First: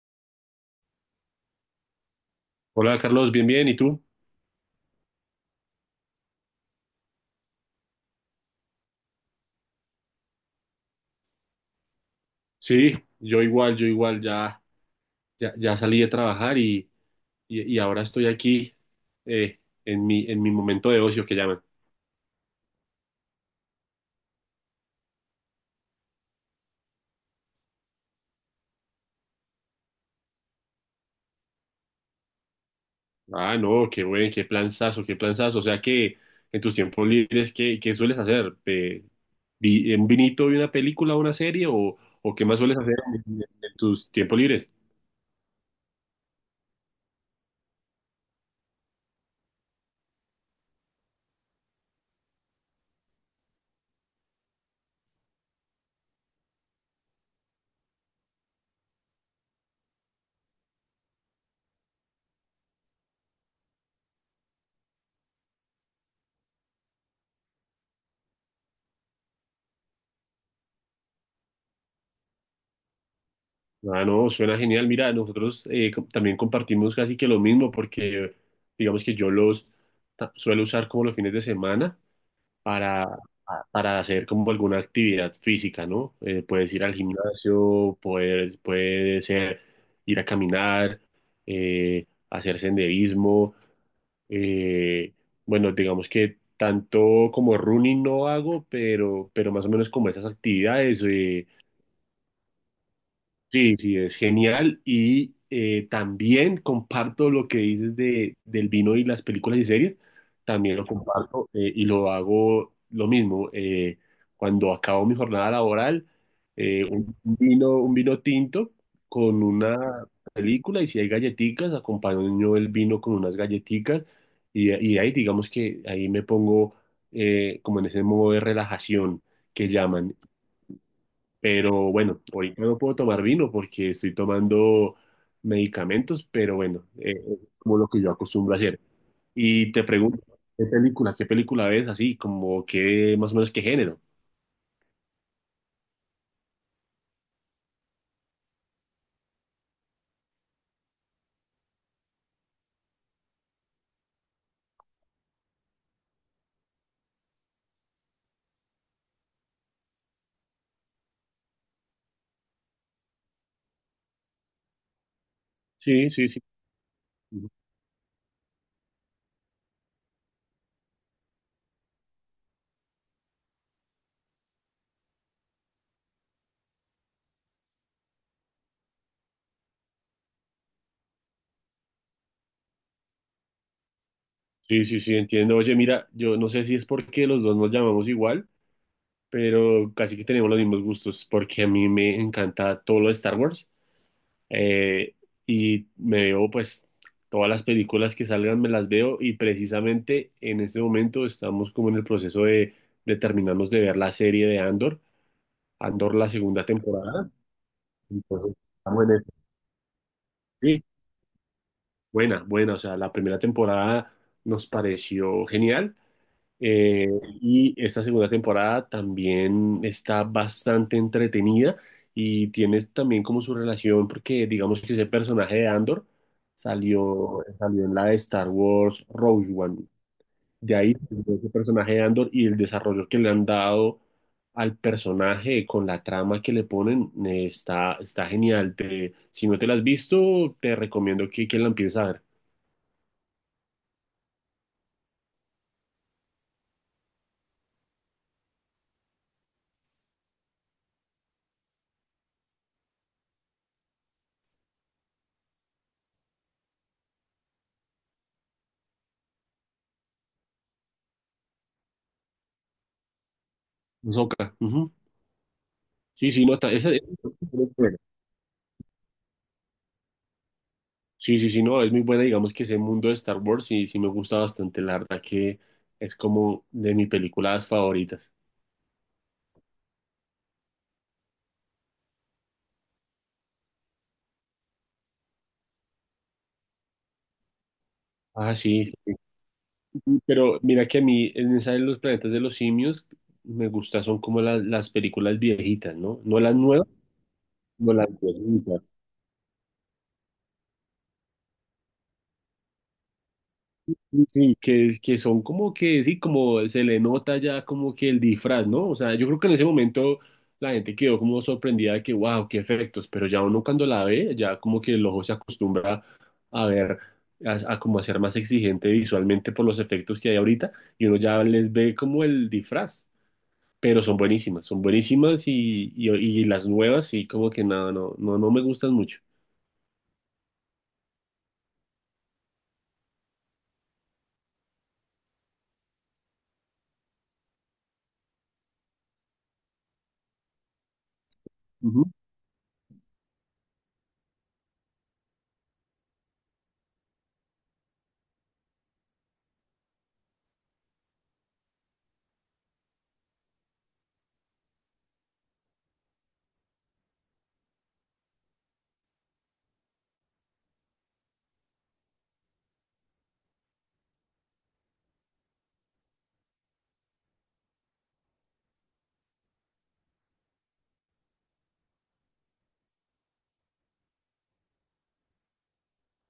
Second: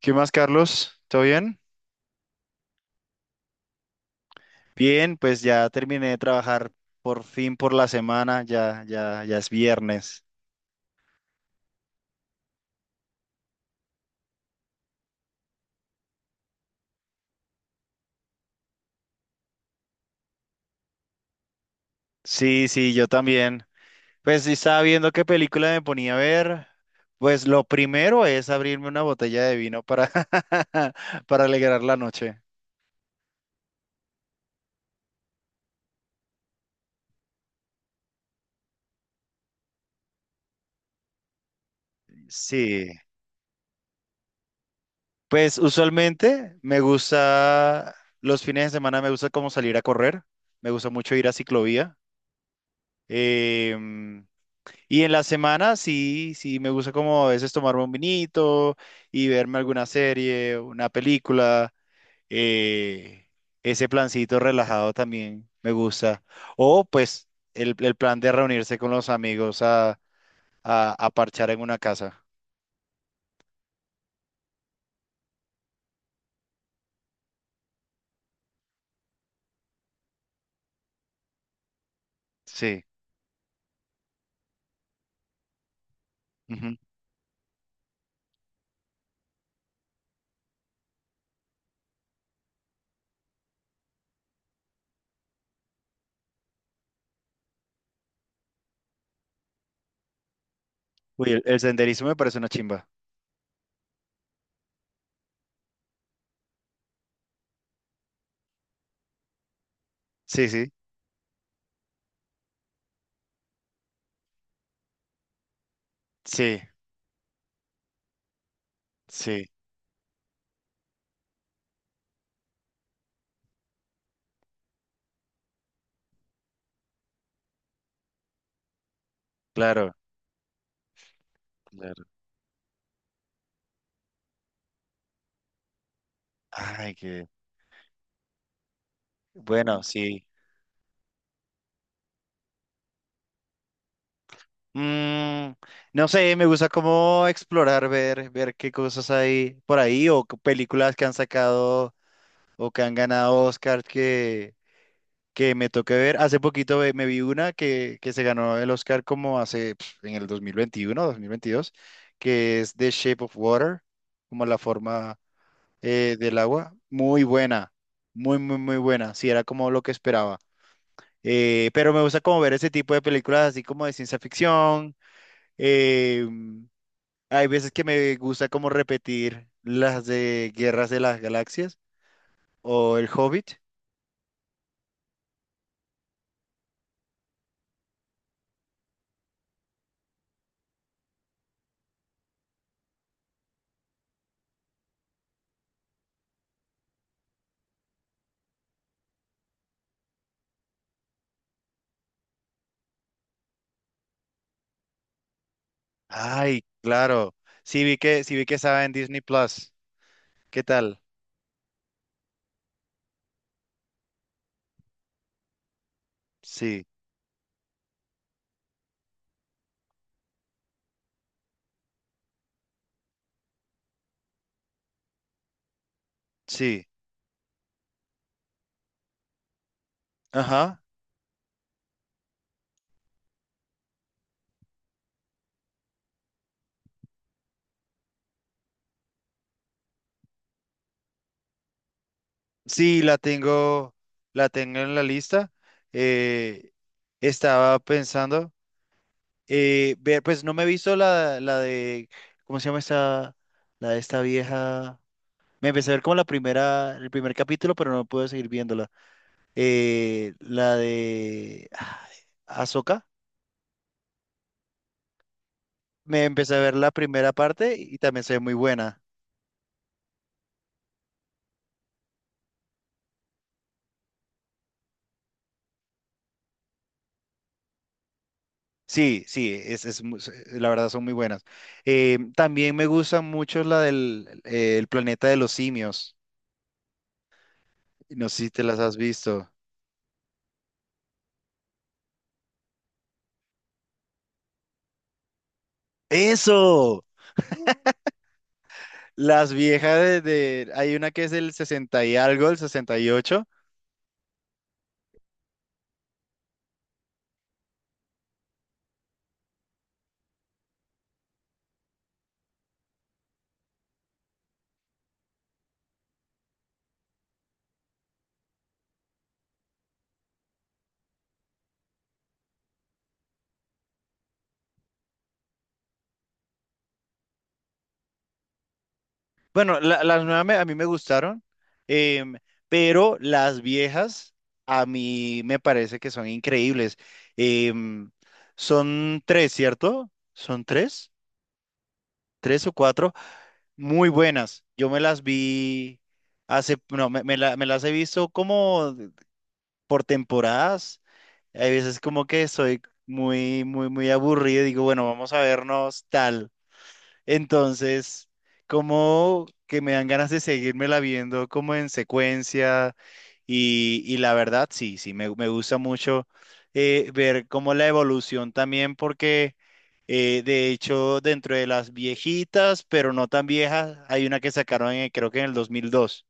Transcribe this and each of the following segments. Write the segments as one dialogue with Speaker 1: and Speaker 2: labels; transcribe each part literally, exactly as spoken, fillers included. Speaker 1: ¿Qué más, Carlos? ¿Todo bien?
Speaker 2: Hola Carlos, bien, bien, ¿y tú?
Speaker 1: Bien, pues ya terminé de trabajar por fin por la semana, ya, ya, ya es viernes.
Speaker 2: Sí, yo igual, yo igual, ya, ya, ya salí de trabajar y, y, y ahora estoy aquí eh, en mi, en mi momento de ocio que llaman.
Speaker 1: Sí, sí, yo también. Pues sí estaba viendo qué película me ponía a ver. Pues lo primero es abrirme una botella de vino para, para alegrar la noche.
Speaker 2: Ah, no, qué buen, qué planzazo, qué planzazo. O sea que en tus tiempos libres, ¿qué, qué sueles hacer? Eh, vi- ¿un vinito y una película, o una serie o, o qué más sueles
Speaker 1: Sí.
Speaker 2: hacer en, en en tus tiempos libres?
Speaker 1: Pues usualmente me gusta, los fines de semana me gusta como salir a correr, me gusta mucho ir a ciclovía. Em, Y en la semana sí, sí, me gusta como a veces tomarme un vinito y verme alguna serie, una película. eh, ese plancito relajado también me gusta. O pues el, el plan de reunirse con los amigos a, a, a parchar en una casa.
Speaker 2: Ah, no, suena genial. Mira, nosotros eh, co- también compartimos casi que lo mismo porque digamos que yo los ta- suelo usar como los fines de semana
Speaker 1: Sí.
Speaker 2: para, para hacer como alguna actividad física, ¿no? Eh, puedes
Speaker 1: ujú.
Speaker 2: ir al gimnasio, puedes, puede ser ir a caminar, eh, hacer senderismo. Eh, bueno, digamos que tanto como running no hago, pero, pero más o menos como esas actividades.
Speaker 1: Uy, el,
Speaker 2: Eh,
Speaker 1: el senderismo me parece una chimba.
Speaker 2: Sí, sí, es genial. Y eh, también comparto lo que dices de, del vino y las películas y series.
Speaker 1: Sí, sí,
Speaker 2: También lo comparto eh, y lo hago lo mismo. Eh, cuando acabo mi jornada laboral,
Speaker 1: sí,
Speaker 2: eh, un vino, un vino tinto con
Speaker 1: sí,
Speaker 2: una película, y si hay galletitas, acompaño el vino con unas galletitas, y, y ahí digamos que ahí me pongo eh, como en ese modo de relajación que
Speaker 1: claro,
Speaker 2: llaman. Pero
Speaker 1: claro.
Speaker 2: bueno, ahorita no puedo tomar vino porque estoy tomando medicamentos, pero bueno,
Speaker 1: Ay,
Speaker 2: eh,
Speaker 1: qué
Speaker 2: es como lo que yo acostumbro a hacer. Y
Speaker 1: bueno,
Speaker 2: te pregunto,
Speaker 1: sí.
Speaker 2: ¿qué película, qué película ves así, como qué, más o menos qué género?
Speaker 1: Mm, no sé, me gusta como explorar, ver, ver qué cosas hay por ahí o qué películas que han sacado o que han ganado Oscar que, que me toque ver. Hace poquito ve- me vi una que, que se ganó el Oscar como hace pf, en el dos dos mil veintiuno, dos mil veintidós, que es The Shape of Water, como la forma
Speaker 2: Sí,
Speaker 1: eh,
Speaker 2: sí,
Speaker 1: del
Speaker 2: sí.
Speaker 1: agua. Muy buena, muy, muy, muy buena. Sí, era como lo que esperaba. Eh, pero me gusta como ver ese tipo de películas así como de ciencia ficción. em, hay veces que me gusta como repetir las de Guerras de las Galaxias o El Hobbit.
Speaker 2: Sí, sí, sí, entiendo. Oye, mira, yo no sé si es porque los dos nos llamamos igual, pero casi que tenemos los mismos gustos, porque a mí me encanta todo lo de Star Wars. Eh, y me veo pues todas las películas que salgan, me las veo, y precisamente en este momento estamos como en el proceso de, de terminarnos de ver la serie de Andor, Andor, la
Speaker 1: Ay,
Speaker 2: segunda temporada.
Speaker 1: claro. Sí vi que, sí vi que
Speaker 2: Entonces,
Speaker 1: estaba en
Speaker 2: estamos en
Speaker 1: Disney
Speaker 2: eso.
Speaker 1: Plus. ¿Qué
Speaker 2: Sí,
Speaker 1: tal?
Speaker 2: buena, buena, o sea, la primera temporada nos pareció genial.
Speaker 1: Sí,
Speaker 2: Eh, y esta segunda temporada también está bastante entretenida y tiene también como su relación, porque digamos que ese personaje de Andor
Speaker 1: sí.
Speaker 2: salió, salió en la de Star Wars Rogue One. De
Speaker 1: Ajá.
Speaker 2: ahí salió ese personaje de Andor, y el desarrollo que le han dado al personaje con la trama que le ponen eh, está, está genial. Te- si no te la has visto, te recomiendo que, que la empieces a ver.
Speaker 1: Sí, la tengo, la tengo en la lista. Eh, estaba pensando, eh, ver, pues no me he visto la, la de, ¿cómo se llama esta? La de esta vieja. Me empecé a ver como la primera, el primer capítulo, pero no pude seguir viéndola. eh, la de Azoka.
Speaker 2: Ahsoka, ujú.
Speaker 1: Me
Speaker 2: Sí, sí,
Speaker 1: empecé
Speaker 2: no,
Speaker 1: a
Speaker 2: está-
Speaker 1: ver la
Speaker 2: esa,
Speaker 1: primera parte y también se ve muy buena.
Speaker 2: sí, sí, sí, no, es muy buena, digamos que ese mundo de Star Wars sí, sí me gusta bastante, la verdad que es como de mis películas favoritas.
Speaker 1: Sí, sí, es, es mu- se- la verdad son muy buenas. Eh, también me gusta mucho la del eh, el planeta de los simios. No sé si
Speaker 2: Ah,
Speaker 1: te las
Speaker 2: sí,
Speaker 1: has
Speaker 2: sí,
Speaker 1: visto.
Speaker 2: sí, pero mira que a mí en esa de los planetas de los simios me gusta, son como las, las películas viejitas, ¿no? No las nuevas,
Speaker 1: ¡Eso!
Speaker 2: no las viejitas.
Speaker 1: Las viejas de, de- hay una que es del sesenta y algo, el sesenta y ocho.
Speaker 2: Sí, que, que son como que, sí, como se le nota ya como que el disfraz, ¿no? O sea, yo creo que en ese momento la gente quedó como sorprendida de que, wow, qué efectos, pero ya uno cuando la ve, ya como que el ojo se acostumbra a ver, a, a como a ser más exigente visualmente por los efectos que hay ahorita, y uno ya les ve como el disfraz, pero son buenísimas, son buenísimas, y, y, y las nuevas sí, como que nada, no, no, no me gustan mucho.
Speaker 1: Bueno, la- las nuevas me- a mí me gustaron, em, pero las viejas a mí me parece que son increíbles. Em, son tres, ¿cierto? ¿Son tres?
Speaker 2: Ujú.
Speaker 1: ¿Tres o cuatro? Muy buenas. Yo me las vi hace, no, me, me la- me las he visto como por temporadas. Hay veces como que soy muy, muy, muy aburrido y digo, bueno, vamos a vernos tal. Entonces, como que me dan ganas de seguírmela viendo como en secuencia y, y la verdad, sí, sí, me, me gusta mucho eh, ver como la evolución también porque eh, de hecho dentro de las viejitas, pero no tan viejas, hay una que sacaron en- creo que en el dos mil dos.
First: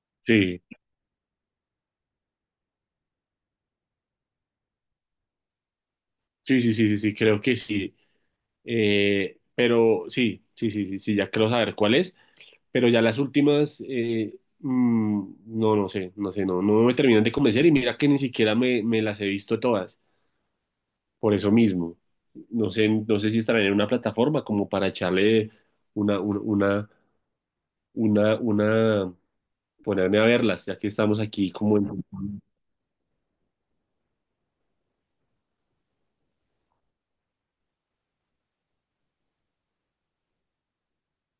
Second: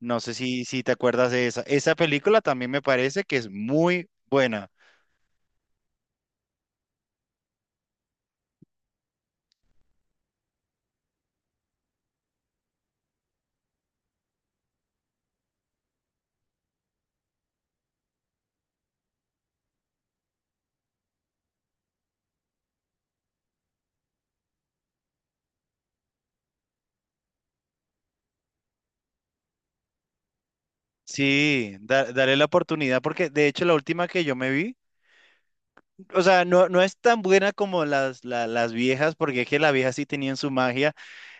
Speaker 1: No sé
Speaker 2: Sí,
Speaker 1: si, si te acuerdas de esa. Esa película también me parece que es muy buena.
Speaker 2: sí, sí, sí, sí, sí, creo que sí. Eh, pero sí, sí, sí, sí, sí, ya quiero saber cuál es. Pero ya las últimas, eh, mm, no, no sé, no sé, no, no me terminan de convencer, y mira que ni siquiera me, me las he visto todas, por eso mismo. No sé, no sé si estará en una plataforma como para echarle una, una, una, una, una- ponerme a verlas, ya que estamos aquí
Speaker 1: Sí,
Speaker 2: como en...
Speaker 1: da- dale la oportunidad porque de hecho la última que yo me vi. O sea, no, no es tan buena como las, la- las viejas, porque es que las viejas sí tenían su magia.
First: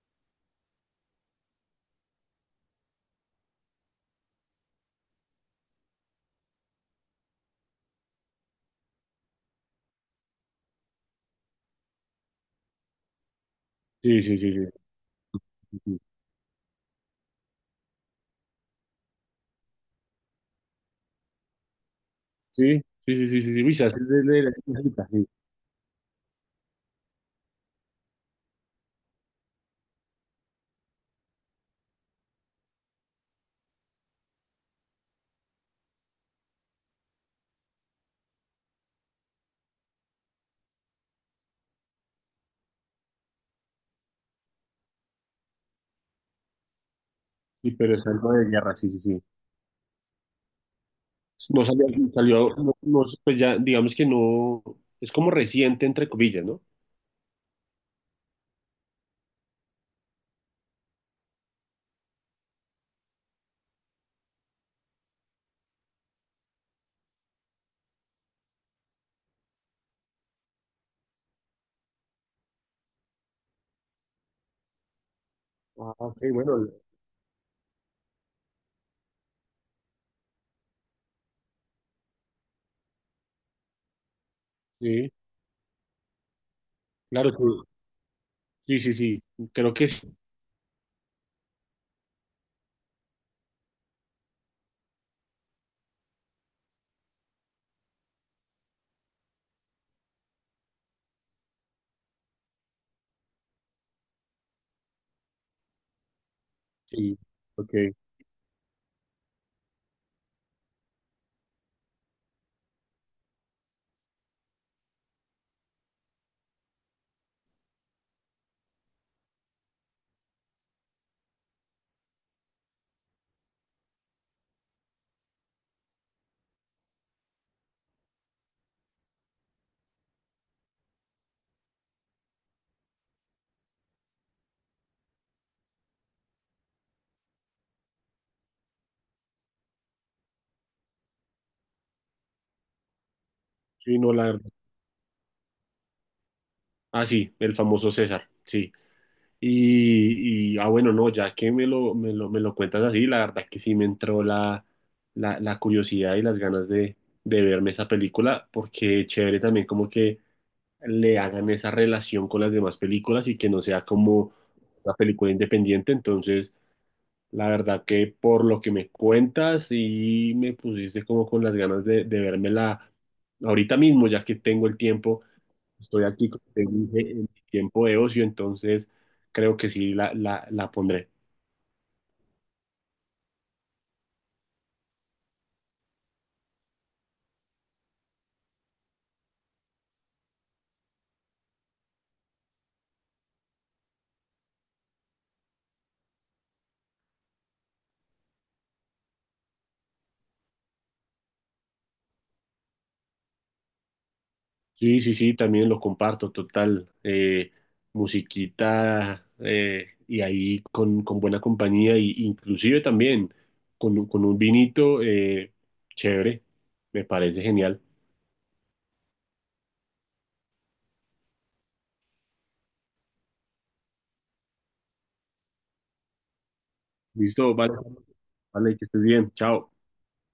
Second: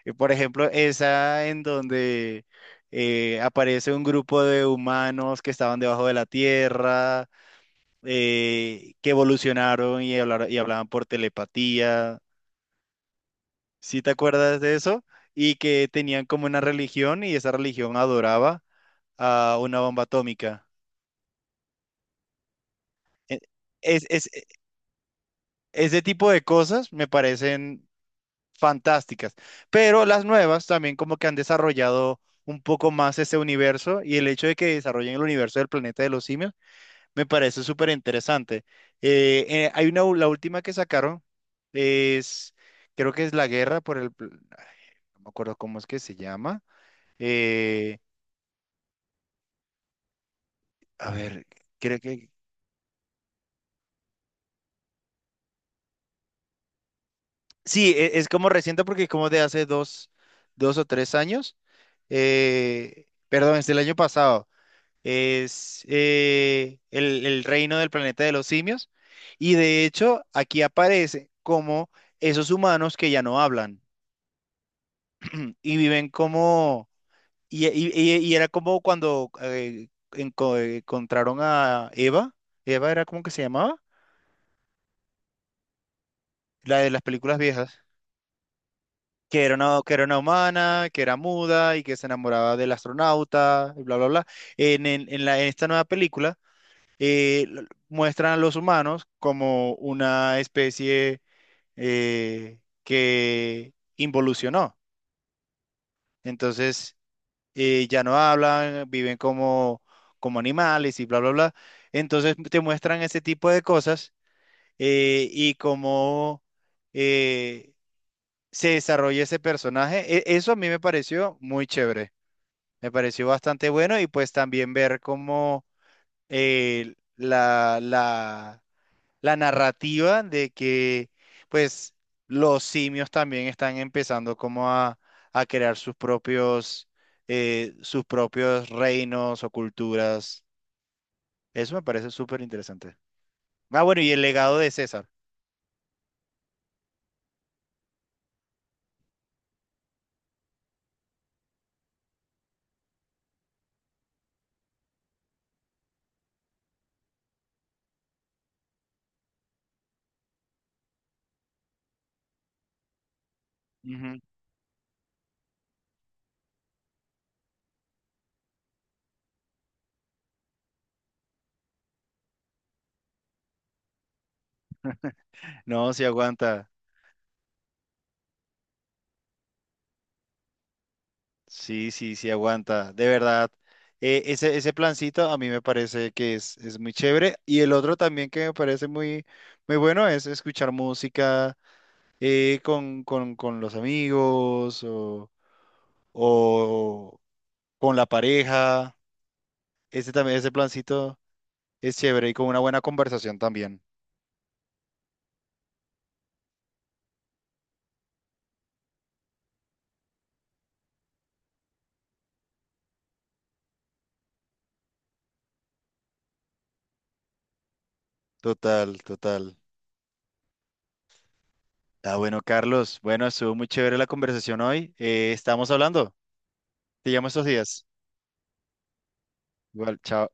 Speaker 1: Eh, Por ejemplo, esa en donde eh, aparece un grupo de humanos que estaban debajo de la tierra, eh, que evolucionaron y hablar- y hablaban por telepatía. ¿Sí te
Speaker 2: Sí, sí, sí,
Speaker 1: acuerdas de eso? Y que
Speaker 2: sí.
Speaker 1: tenían como una religión y esa religión adoraba a una bomba atómica.
Speaker 2: Sí, sí, sí,
Speaker 1: E-
Speaker 2: sí, sí, sí, sí, sí, uy, se hace
Speaker 1: Es,
Speaker 2: de-
Speaker 1: es- e,
Speaker 2: de- de- de- sí,
Speaker 1: ese tipo de cosas me parecen fantásticas, pero las nuevas también como que han desarrollado un poco más ese universo y el hecho de que desarrollen el universo del planeta de los simios me parece súper interesante. Eh, eh, hay una, u- la última que sacaron es, creo que es La Guerra por el, pl- ay, no me acuerdo cómo es que se llama.
Speaker 2: sí, pero
Speaker 1: Eh,
Speaker 2: es algo de guerra, sí, sí, sí.
Speaker 1: a ver,
Speaker 2: No salió,
Speaker 1: creo que,
Speaker 2: salió no- no, pues ya, digamos que no, es como reciente, entre comillas, ¿no?
Speaker 1: sí, e- es, como reciente porque es como de hace dos, dos o tres años. Eh, perdón, es del año pasado. Es eh, el, el reino del planeta de los simios. Y de hecho, aquí aparece como esos humanos que ya no hablan y
Speaker 2: Ah,
Speaker 1: viven
Speaker 2: ok, bueno,
Speaker 1: como... Y, y- y- y era como cuando eh, enco- encontraron a Eva. Eva era como que se llamaba,
Speaker 2: sí,
Speaker 1: la de las películas
Speaker 2: claro,
Speaker 1: viejas.
Speaker 2: sí, sí, sí,
Speaker 1: Que
Speaker 2: sí,
Speaker 1: era
Speaker 2: creo
Speaker 1: una,
Speaker 2: que
Speaker 1: que era
Speaker 2: sí,
Speaker 1: una humana, que era muda y que se enamoraba del astronauta, y bla, bla, bla. En, en- en la, en esta nueva película eh, l- muestran a los humanos como una especie eh, que involucionó. Entonces,
Speaker 2: sí, ok,
Speaker 1: eh, ya no hablan, viven como, como animales y bla, bla, bla. Entonces, te muestran ese tipo de cosas eh, y cómo eh, se desarrolla ese personaje. E- eso a mí me pareció muy chévere. Me pareció bastante bueno y pues también ver cómo eh, la, la, la narrativa de que pues los simios también están empezando como a, a crear sus propios eh, sus propios reinos o culturas. Eso me parece súper interesante. Ah,
Speaker 2: sí,
Speaker 1: bueno, y
Speaker 2: no,
Speaker 1: el
Speaker 2: la verdad.
Speaker 1: legado de César.
Speaker 2: Ah, sí, el famoso César, sí. Y, y, ah, bueno, no, ya que me lo, me lo, me lo cuentas así, la verdad que sí me entró la, la, la curiosidad y las ganas de, de verme esa película, porque chévere también como que le hagan esa relación con las demás películas y que no sea
Speaker 1: Ujú.
Speaker 2: como una película independiente. Entonces, la verdad que por lo que me cuentas y me pusiste como con las ganas de, de vérmela ahorita mismo, ya que tengo el tiempo,
Speaker 1: No, sí
Speaker 2: estoy aquí, como te
Speaker 1: aguanta.
Speaker 2: dije, en mi tiempo de ocio, entonces creo que sí la, la, la pondré.
Speaker 1: Sí, sí, sí aguanta. De verdad. Eh, ese, ese plancito a mí me parece que es, es muy chévere. Y el otro también que me parece muy, muy bueno es escuchar música eh, con, con, con los amigos o, o con la pareja. Ese también, ese plancito es chévere y con una buena conversación también.
Speaker 2: Sí, sí, sí, también lo comparto, total. Eh, musiquita, eh, y ahí con, con buena compañía, y, inclusive también con, un- con un vinito, eh, chévere, me parece genial.
Speaker 1: Total, total. Ah, bueno, Carlos, bueno, estuvo muy chévere la conversación hoy. Eh, estamos hablando. Te llamo estos
Speaker 2: Listo, vale,
Speaker 1: días.
Speaker 2: vale, que estés bien, chao.
Speaker 1: Igual, chao.